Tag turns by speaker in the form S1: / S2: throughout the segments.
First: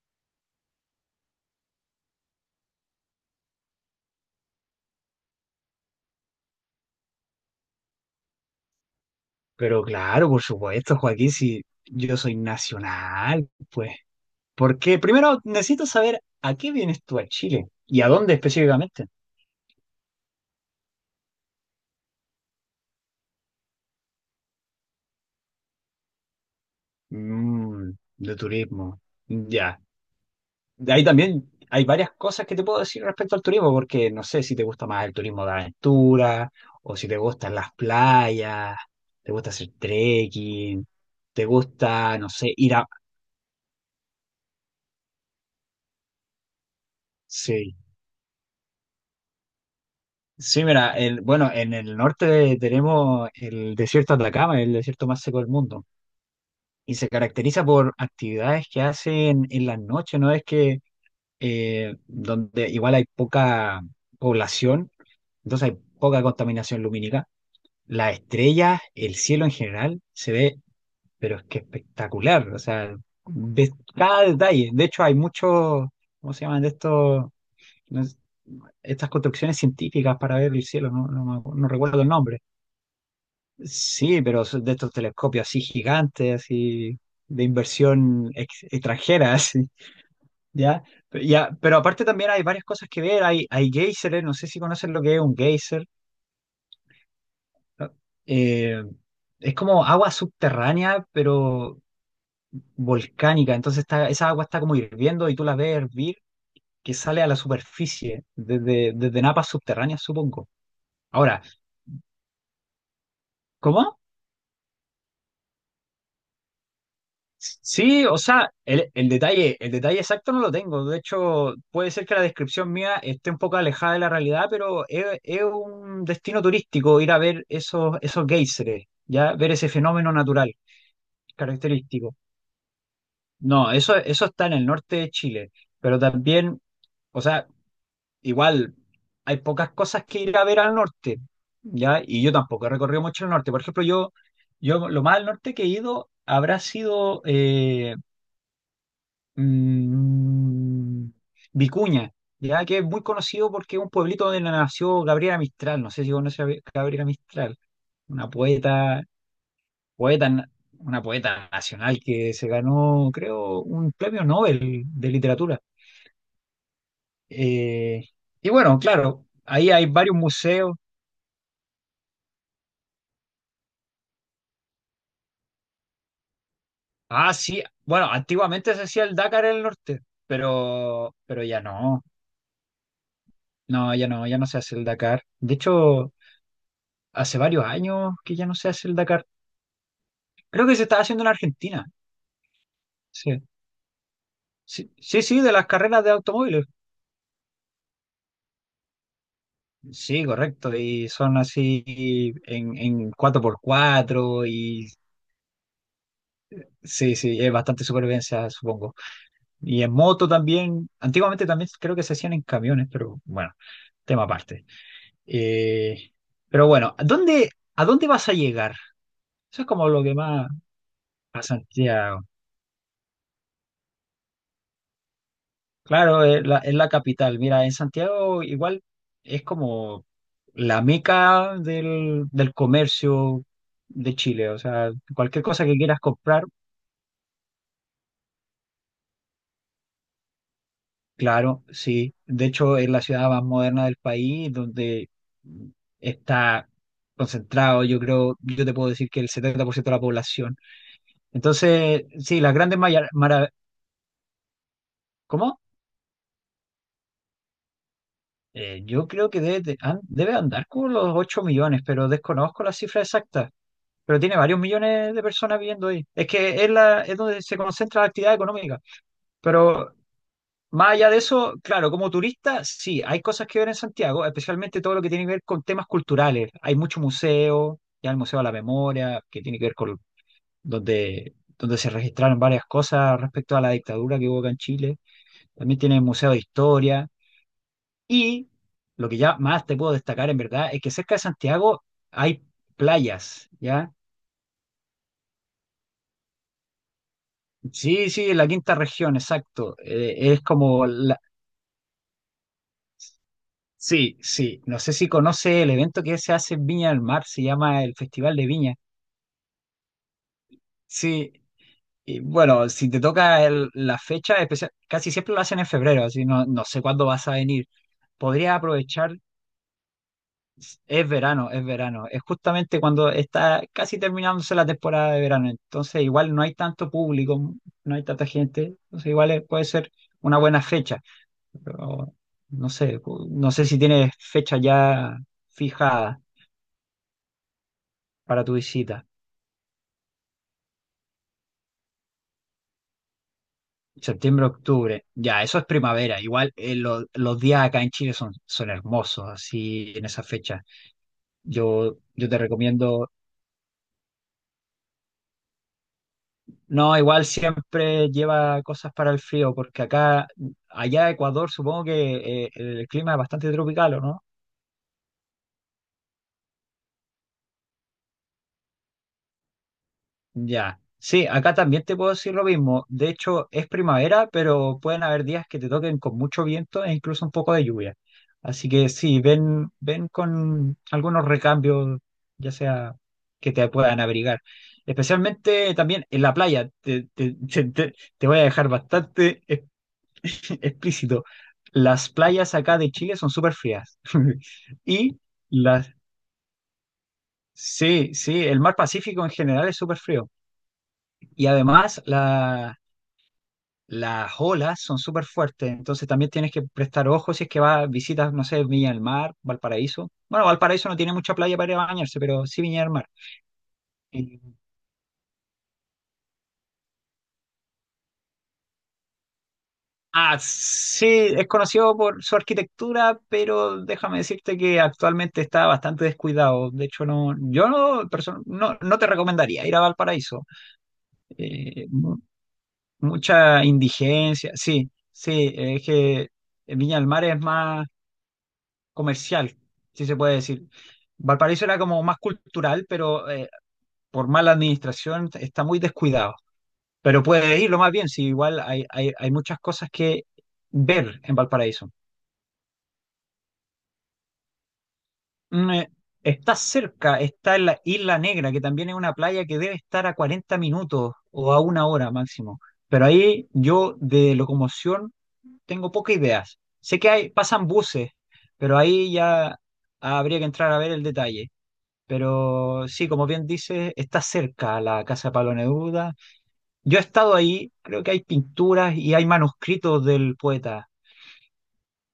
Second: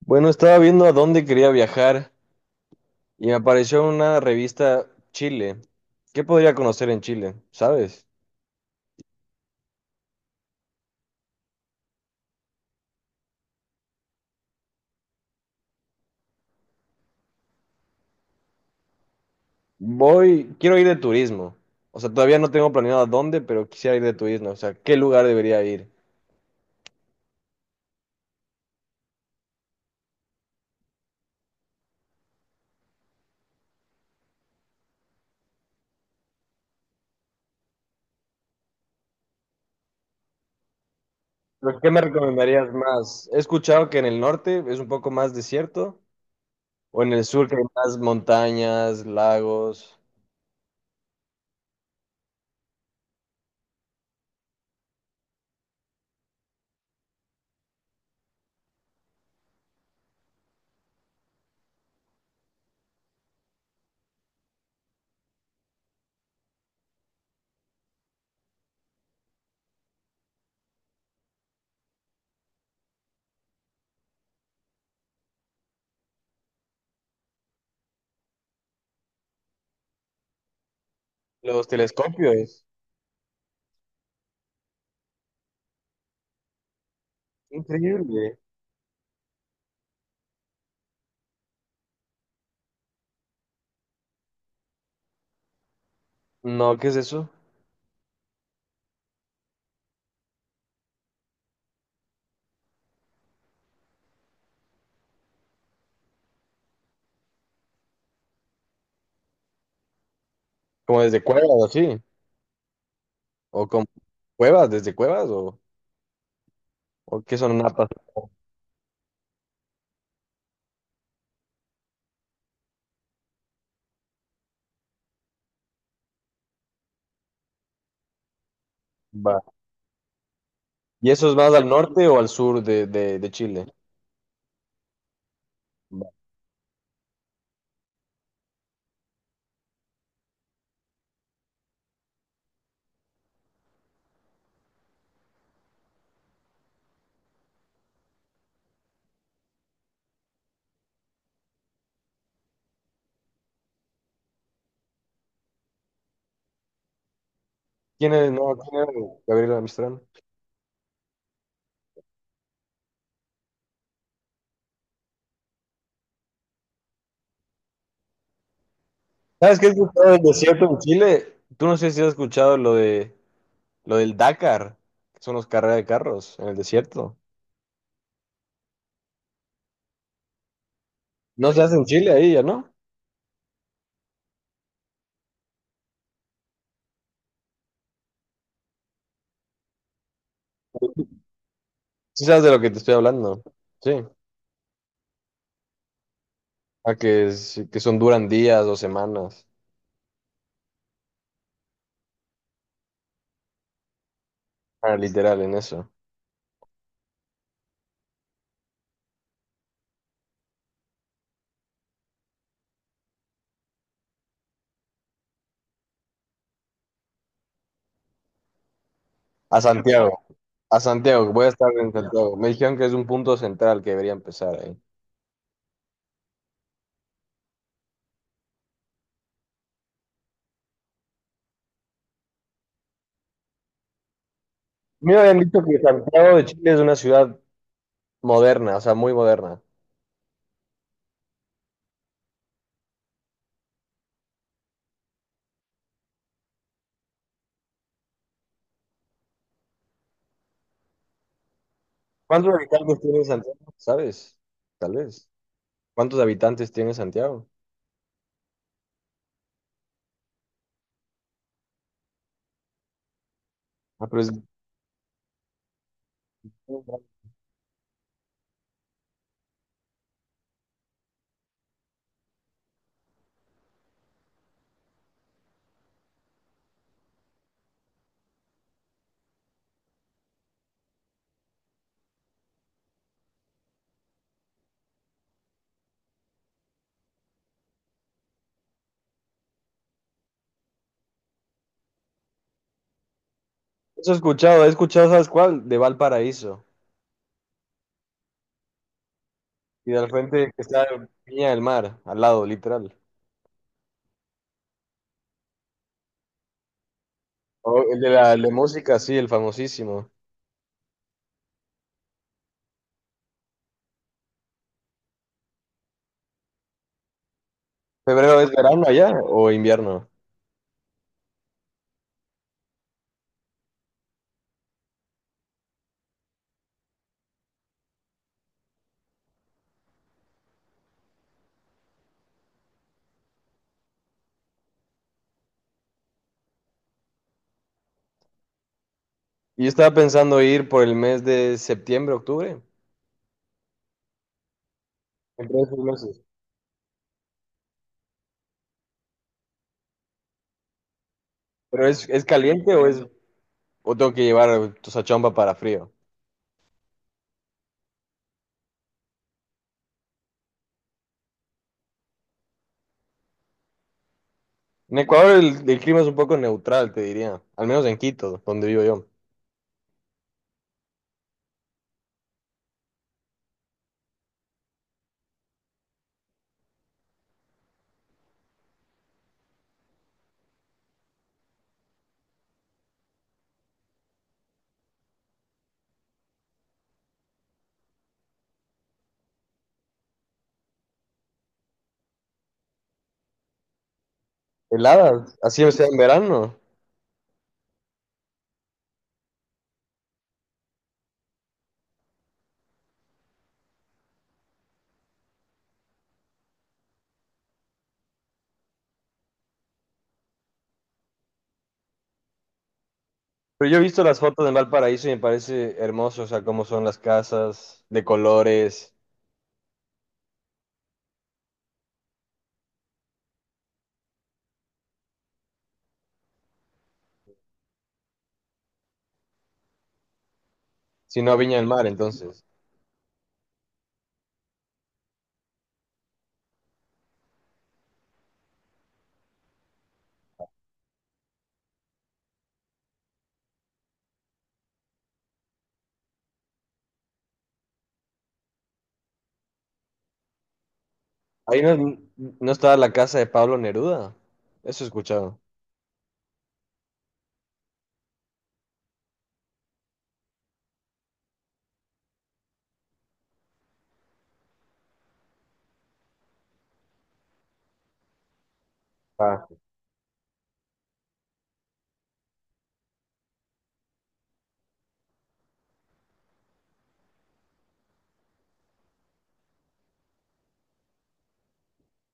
S1: Bueno, estaba viendo a dónde quería viajar y me apareció una revista Chile. ¿Qué podría conocer en Chile? ¿Sabes?
S2: Pero claro, por supuesto, Joaquín, si yo soy nacional, pues. Porque primero necesito saber a qué vienes tú a Chile y a dónde específicamente.
S1: Voy, quiero ir de turismo. O sea, todavía no tengo planeado a dónde, pero quisiera ir de turismo. O sea, ¿qué lugar debería ir?
S2: Mm, de turismo. Ya. De ahí también hay varias cosas que te puedo decir respecto al turismo, porque no sé si te gusta más el turismo de aventura o si te gustan las playas, te gusta hacer trekking, te
S1: ¿Pero qué me
S2: gusta, no sé,
S1: recomendarías
S2: ir a.
S1: más? He escuchado que en el norte es un poco más desierto, o en el sur que hay
S2: Sí.
S1: más montañas, lagos,
S2: Sí, mira, bueno, en el norte tenemos el desierto de Atacama, el desierto más seco del mundo, y se caracteriza por actividades que hacen en las noches, ¿no? Es que donde igual hay poca población, entonces hay poca contaminación lumínica. Las estrellas, el cielo en general, se ve, pero es que espectacular, o sea, ves cada detalle. De hecho, hay muchos, ¿cómo se llaman de estos? No es- Estas construcciones científicas para ver el cielo, no,
S1: los
S2: no recuerdo el nombre.
S1: telescopios.
S2: Sí, pero son de estos telescopios así gigantes, así de inversión
S1: Increíble.
S2: extranjera, así, ¿ya? Ya, pero aparte también hay varias cosas que ver, hay géiseres, no sé si conocen lo que es un geyser.
S1: No, ¿qué es eso?
S2: eh, es como agua subterránea, pero volcánica, entonces está, esa agua está como hirviendo y tú la ves hervir, que sale a la superficie, desde napas subterráneas, supongo.
S1: ¿Como desde
S2: Ahora,
S1: cuevas o así? ¿O como
S2: ¿cómo?
S1: cuevas, desde cuevas o...? ¿O qué son napas?
S2: Sí, o sea, el detalle exacto no lo tengo. De hecho, puede ser que la descripción mía esté un poco alejada de la realidad, pero es un destino turístico ir a ver esos géiseres, ya
S1: Va.
S2: ver ese fenómeno natural
S1: ¿Y eso es más al norte
S2: característico.
S1: o al sur de, de Chile?
S2: No, eso está en el norte de Chile, pero
S1: Va.
S2: también, o sea, igual hay pocas cosas que ir a ver al norte, ya, y yo tampoco he recorrido mucho el norte. Por ejemplo, yo lo más al norte que he ido habrá sido mm, Vicuña, ya que es muy conocido porque es un pueblito donde nació Gabriela Mistral. No sé si conoce a Gabriela Mistral,
S1: ¿Quién
S2: una
S1: es? No, ¿quién era
S2: poeta,
S1: Gabriela Mistral?
S2: poeta, na- una poeta nacional que se ganó, creo, un premio Nobel de literatura. Eh, y bueno, claro,
S1: ¿Sabes qué
S2: ahí
S1: he
S2: hay
S1: escuchado
S2: varios
S1: del desierto
S2: museos.
S1: en Chile? Tú no sé si has escuchado lo de lo del Dakar, que son los carreras de carros en el desierto.
S2: Ah, sí, bueno, antiguamente se hacía el Dakar en el norte, pero
S1: No
S2: ya
S1: se hace en
S2: no,
S1: Chile ahí, ¿ya no?
S2: no, ya no, ya no se hace el Dakar. De hecho, hace varios años que ya no se hace el Dakar. Creo que se estaba haciendo en Argentina.
S1: Sí sabes de lo que te estoy
S2: Sí.
S1: hablando. Sí.
S2: Sí, sí, sí, de las carreras de automóviles.
S1: A que, que son duran días o semanas.
S2: Sí, correcto. Y son así en cuatro por cuatro y
S1: Ah, literal, en eso.
S2: sí, sí, es bastante supervivencia, supongo. Y en moto también. Antiguamente también creo que se hacían en camiones, pero bueno, tema aparte. Eh, pero bueno, ¿a dónde vas a llegar?
S1: A
S2: Eso es como lo que
S1: Santiago.
S2: más
S1: A Santiago,
S2: a
S1: voy a estar en
S2: Santiago.
S1: Santiago. Me dijeron que es un punto central que debería empezar ahí.
S2: Claro, es la capital. Mira, en Santiago igual es como la meca del comercio de Chile. O sea,
S1: Me habían
S2: cualquier
S1: dicho
S2: cosa que
S1: que
S2: quieras
S1: Santiago
S2: comprar,
S1: de Chile es una ciudad moderna, o sea, muy moderna.
S2: claro, sí. De hecho, es la ciudad más moderna del país, donde está concentrado, yo creo, yo te puedo decir que el 70% de la población. Entonces, sí, las
S1: ¿Cuántos
S2: grandes
S1: habitantes
S2: maravillas.
S1: tiene Santiago? ¿Sabes? Tal vez.
S2: ¿Cómo?
S1: ¿Cuántos habitantes tiene Santiago?
S2: Yo creo que debe andar con los 8 millones, pero desconozco la cifra exacta.
S1: Ah,
S2: Pero
S1: pero
S2: tiene varios millones de personas viviendo ahí. Es que es donde se concentra la actividad económica. Pero más allá de eso, claro, como turista, sí, hay cosas que ver en Santiago, especialmente todo lo que tiene que ver con temas culturales. Hay mucho museo, ya el Museo de la Memoria, que tiene que ver con donde se registraron varias cosas respecto a la dictadura que hubo acá en Chile. También tiene el Museo de Historia. Y lo que ya más te puedo destacar, en verdad, es que cerca de Santiago hay playas, ¿ya?
S1: Eso he escuchado, ¿sabes cuál? De Valparaíso.
S2: Sí, sí, la quinta región, exacto.
S1: Y del
S2: Es
S1: frente que
S2: como
S1: está
S2: la.
S1: Viña del Mar, al lado, literal.
S2: Sí, sí. No sé si conoce el evento que se hace en Viña del Mar, se
S1: O
S2: llama el Festival
S1: el
S2: de
S1: de
S2: Viña.
S1: música, sí, el famosísimo.
S2: Sí, y bueno, si te toca la fecha especial, casi siempre lo hacen en febrero, así no sé cuándo vas a venir.
S1: ¿Febrero es
S2: Podría
S1: verano allá
S2: aprovechar,
S1: o invierno?
S2: es verano, es verano. Es justamente cuando está casi terminándose la temporada de verano. Entonces igual no hay tanto público, no hay tanta gente. Entonces igual puede ser una buena fecha. Pero no sé, no sé si tienes fecha ya fijada para tu visita.
S1: Yo estaba pensando ir por el mes de septiembre, octubre.
S2: Septiembre, octubre. Ya,
S1: En
S2: eso es
S1: tres meses.
S2: primavera. Igual los días acá en Chile son hermosos, así en esa fecha.
S1: ¿Pero
S2: Yo,
S1: es
S2: yo te
S1: caliente o es
S2: recomiendo.
S1: O tengo que llevar tu sachompa para frío.
S2: No, igual siempre lleva cosas para el frío, porque acá, allá en Ecuador, supongo que el clima es bastante tropical, ¿o no?
S1: En Ecuador el clima es un poco neutral, te diría. Al menos en Quito, donde vivo yo.
S2: Ya. Sí, acá también te puedo decir lo mismo. De hecho, es primavera, pero pueden haber días que te toquen con mucho viento e incluso un poco de lluvia. Así que sí, ven, ven con algunos recambios, ya sea que te puedan abrigar. Especialmente también en la playa. Te voy a dejar bastante explícito. Las playas acá de Chile son súper frías. Y
S1: Heladas, así sea
S2: las.
S1: en verano.
S2: Sí, sí, el mar Pacífico en general es súper frío. Y además, las olas son súper fuertes, entonces también tienes que prestar ojo si es que vas, visitas, no sé, Viña del Mar, Valparaíso. Bueno, Valparaíso no tiene mucha playa para ir a bañarse, pero sí Viña del Mar.
S1: Pero yo he visto las
S2: Y-
S1: fotos en Valparaíso y me parece hermoso, o sea, cómo son las casas, de colores.
S2: Ah, sí, es conocido por su arquitectura, pero déjame decirte que actualmente está bastante descuidado. De hecho, no, yo no, no te recomendaría ir a Valparaíso.
S1: Si no, Viña del Mar,
S2: Eh, mu-
S1: entonces.
S2: mucha indigencia, sí, sí, es que Viña del Mar es más comercial, si se puede decir. Valparaíso era como más cultural, pero por mala administración está muy descuidado. Pero puede irlo más bien, si igual hay muchas cosas que ver en
S1: Ahí no,
S2: Valparaíso.
S1: no estaba la casa de Pablo Neruda. Eso he escuchado.
S2: Mm, eh, está cerca, está en la Isla Negra, que también es una playa que debe estar a 40 minutos o a una hora máximo. Pero ahí yo de locomoción tengo pocas ideas. Sé que hay, pasan buses, pero ahí
S1: Ah,
S2: ya habría que entrar a ver el detalle. Pero sí, como bien dice, está cerca la casa de Pablo Neruda. Yo he estado ahí, creo que hay pinturas y hay manuscritos del poeta.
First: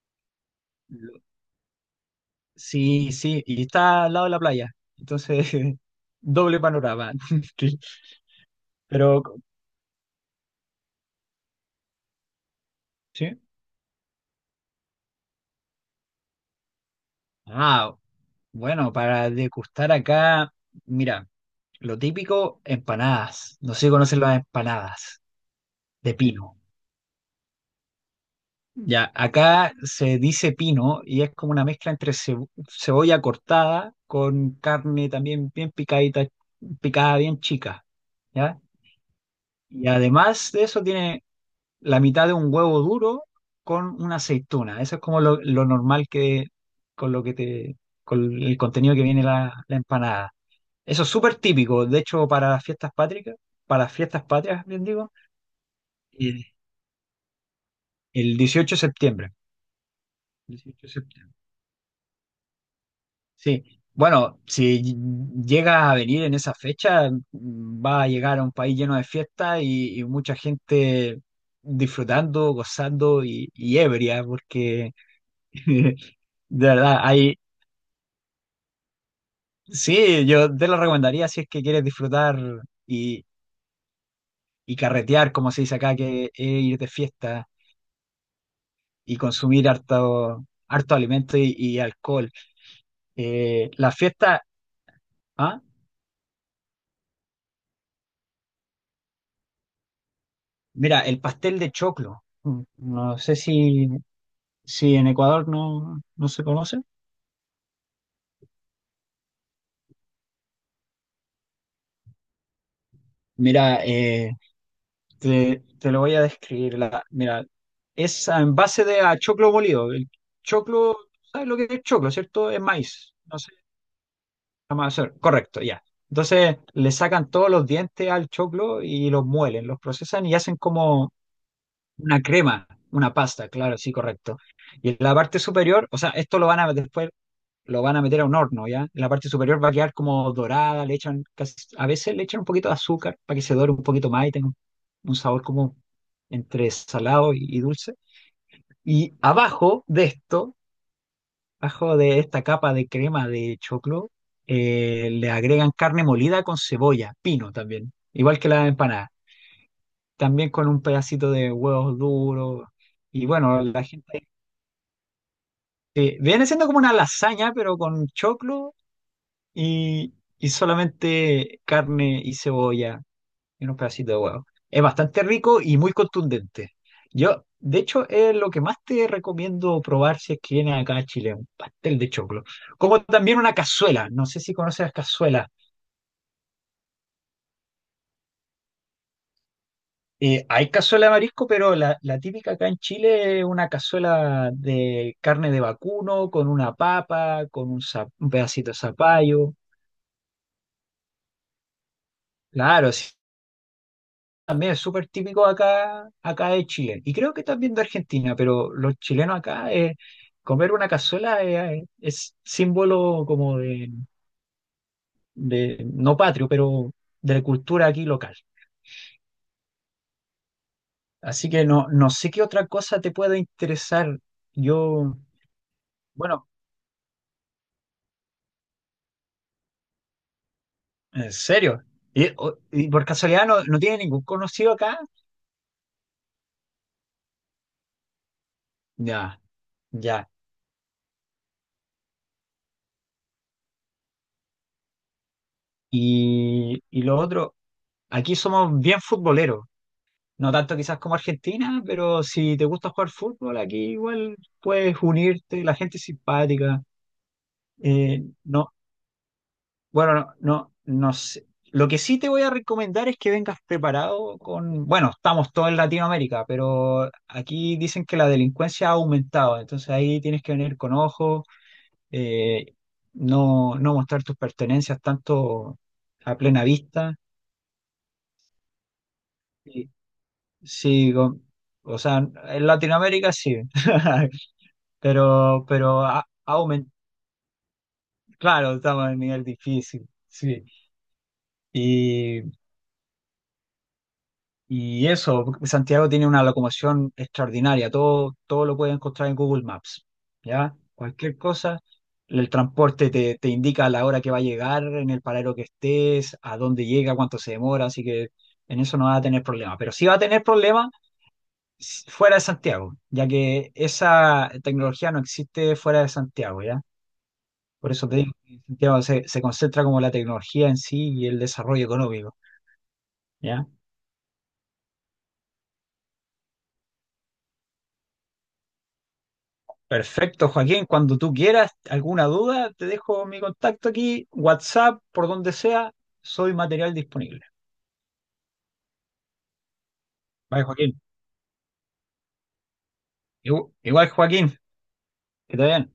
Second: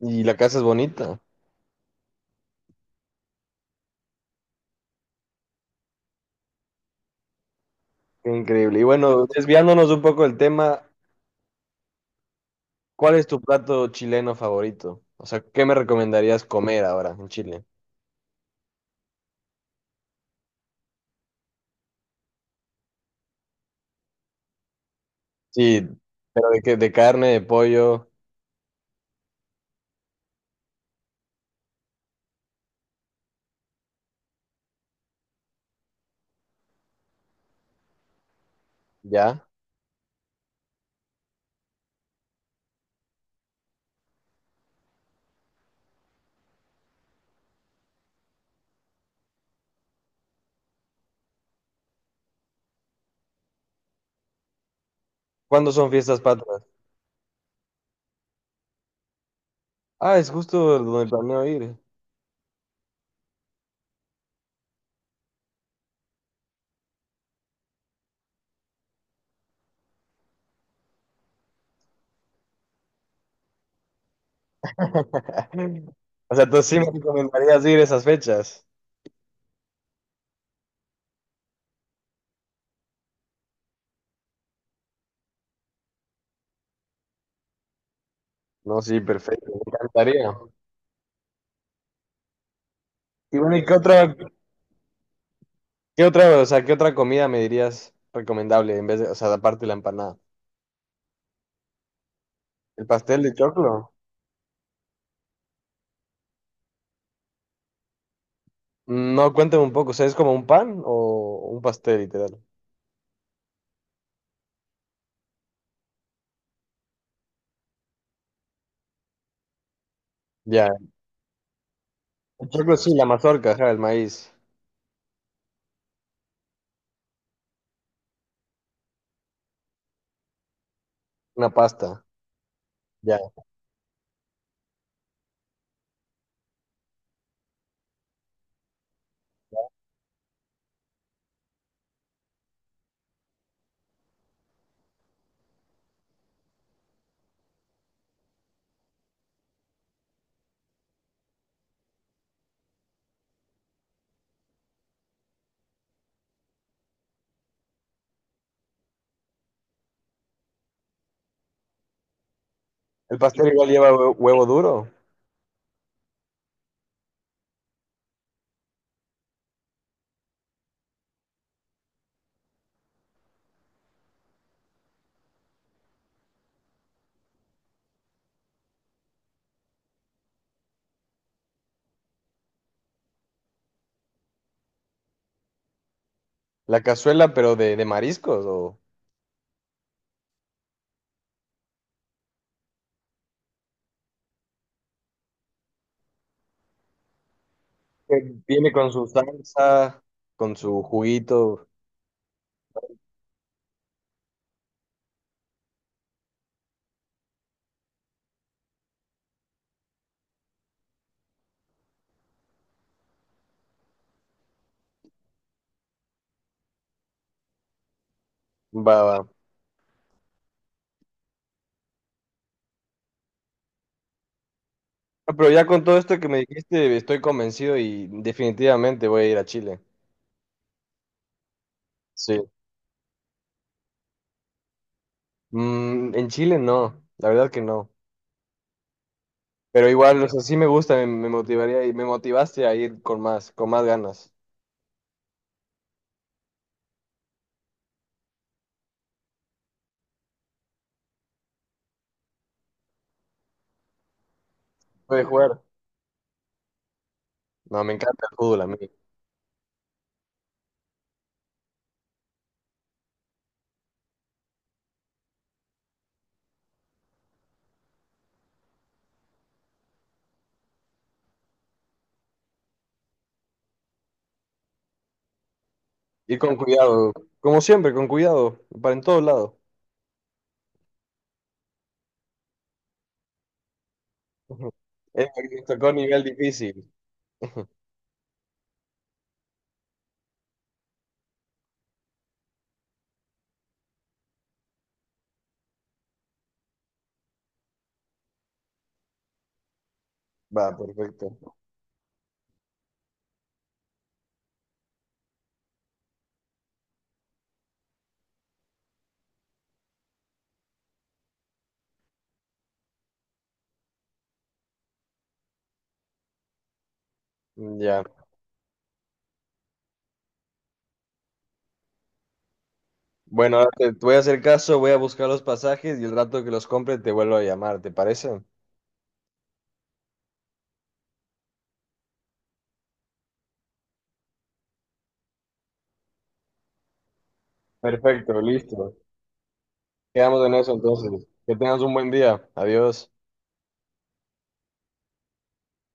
S1: y la casa es bonita.
S2: Lo- Sí, sí, y está al lado de la playa. Entonces, doble panorama. Sí,
S1: Qué increíble. Y
S2: pero,
S1: bueno, desviándonos un poco del tema, ¿cuál es
S2: ¿sí?
S1: tu plato chileno favorito? O sea, ¿qué me recomendarías comer ahora en Chile?
S2: Ah, bueno, para degustar acá, mira, lo típico, empanadas. No sé si conocen las empanadas
S1: Sí,
S2: de
S1: pero
S2: pino.
S1: de, que, de carne, de pollo,
S2: Ya, acá se dice pino y es como una mezcla entre cebolla cortada con carne también bien picadita, picada bien chica, ¿ya?
S1: ya.
S2: Y además de eso tiene la mitad de un huevo duro con una aceituna. Eso es como lo normal que con lo que te con el contenido que viene la empanada. Eso es súper típico, de hecho para las fiestas patrias, para las fiestas patrias, bien digo,
S1: ¿Cuándo son fiestas
S2: eh,
S1: patrias?
S2: el 18 de septiembre.
S1: Ah, es
S2: 18
S1: justo
S2: de
S1: donde
S2: septiembre.
S1: planeo ir.
S2: Sí, bueno, si llega a venir en esa fecha, mm, va a llegar a un país lleno de fiestas y mucha gente disfrutando, gozando y ebria, porque
S1: O sea, tú
S2: de
S1: sí me
S2: verdad, hay,
S1: recomendarías ir esas fechas.
S2: sí, yo te lo recomendaría si es que quieres disfrutar y, y carretear, como se dice acá, que es ir de fiesta
S1: No, sí,
S2: y
S1: perfecto, me
S2: consumir
S1: encantaría.
S2: harto, harto alimento y alcohol.
S1: Y bueno, ¿y
S2: La fiesta, ¿ah?
S1: qué otra, o sea, qué otra comida me dirías recomendable en vez de, o sea, aparte de la empanada?
S2: Mira, el pastel de choclo.
S1: ¿El
S2: No
S1: pastel de
S2: sé si.
S1: choclo?
S2: Sí, en Ecuador no, no se conoce.
S1: No, cuéntame un poco, o sea, ¿es como un pan o un pastel, literal?
S2: Mira, te lo voy a describir. Mira, es en base de a choclo molido. El
S1: Ya,
S2: choclo, ¿sabes lo que es choclo,
S1: el
S2: cierto? Es
S1: choclo sí, la
S2: maíz. No sé,
S1: mazorca, ajá, el maíz,
S2: vamos hacer. Correcto, ya. Entonces le sacan todos los dientes al choclo y los muelen, los procesan y hacen como
S1: una pasta,
S2: una crema, una
S1: ya.
S2: pasta, claro, sí, correcto. Y en la parte superior, o sea, esto lo van a después lo van a meter a un horno, ¿ya? En la parte superior va a quedar como dorada, le echan, casi, a veces le echan un poquito de azúcar para que se dore un poquito más y tenga un sabor como entre salado y dulce. Y abajo de esto, abajo de esta capa de crema de choclo, le agregan carne molida con cebolla, pino también, igual que la empanada, también con un pedacito de huevos duros.
S1: ¿El
S2: Y
S1: pastel
S2: bueno,
S1: igual
S2: la
S1: lleva
S2: gente.
S1: huevo duro?
S2: Viene siendo como una lasaña, pero con choclo y solamente carne y cebolla y unos pedacitos de huevo. Es bastante rico y muy contundente. Yo, de hecho, es lo que más te recomiendo probar si es que vienes acá a Chile, un pastel de choclo. Como también una cazuela, no sé si conoces las cazuelas.
S1: La cazuela, pero de mariscos, o
S2: Hay cazuela de marisco, pero la típica acá en Chile es una cazuela de carne de vacuno, con una papa, con un, za-
S1: que
S2: un pedacito
S1: viene
S2: de
S1: con su
S2: zapallo.
S1: salsa, con su juguito,
S2: Claro, sí, también es súper típico acá, acá de Chile. Y creo que también de Argentina, pero los chilenos acá, comer una cazuela es símbolo como de, no patrio, pero de la cultura aquí local.
S1: va, va.
S2: Así que no, no sé qué otra cosa te pueda interesar. Yo,
S1: Ah, pero ya con todo esto que me
S2: bueno,
S1: dijiste, estoy convencido y definitivamente voy a ir a Chile.
S2: en serio. ¿Y,
S1: Sí.
S2: y por casualidad no, no tiene ningún conocido acá?
S1: Mm, en Chile no, la verdad que no.
S2: Ya,
S1: Pero igual, o
S2: ya.
S1: sea, sí me gusta, me motivaría y me motivaste a ir con más ganas.
S2: Y lo otro, aquí somos bien futboleros. No tanto quizás como Argentina, pero si te gusta jugar fútbol, aquí igual puedes
S1: Puede jugar.
S2: unirte, la gente es simpática.
S1: No, me encanta el fútbol a
S2: No,
S1: mí.
S2: bueno, no, no sé. Lo que sí te voy a recomendar es que vengas preparado con, bueno, estamos todos en Latinoamérica, pero aquí dicen que la delincuencia ha aumentado, entonces ahí tienes que venir con ojo, eh, no, mostrar tus pertenencias tanto a
S1: Ir con
S2: plena
S1: cuidado,
S2: vista.
S1: como siempre, con cuidado, para en todos lados.
S2: Y, sí, o sea, en Latinoamérica sí.
S1: Esto
S2: Pero,
S1: tocó nivel difícil.
S2: aumentado, claro, estamos en el nivel difícil, sí. Y, y eso, Santiago tiene una locomoción extraordinaria, todo lo puedes encontrar en Google Maps, ¿ya?
S1: Va, perfecto.
S2: Cualquier cosa, el transporte te indica la hora que va a llegar, en el paradero que estés, a dónde llega, cuánto se demora, así que en eso no va a tener problema. Pero sí va a tener problema fuera de Santiago, ya que esa tecnología no existe fuera de Santiago, ¿ya? Por
S1: Ya.
S2: eso te digo que Santiago se, se concentra como la tecnología en sí y el desarrollo económico.
S1: Bueno,
S2: ¿Ya?
S1: ahora te, te voy a hacer caso, voy a buscar los pasajes y el rato que los compre te vuelvo a llamar, ¿te parece?
S2: Perfecto, Joaquín. Cuando tú quieras, alguna duda, te dejo mi contacto aquí, WhatsApp, por donde sea, soy material disponible.
S1: Perfecto, listo. Quedamos en
S2: Vale,
S1: eso
S2: Joaquín.
S1: entonces. Que tengas un buen día. Adiós.
S2: Igual, Joaquín, que te vaya bien.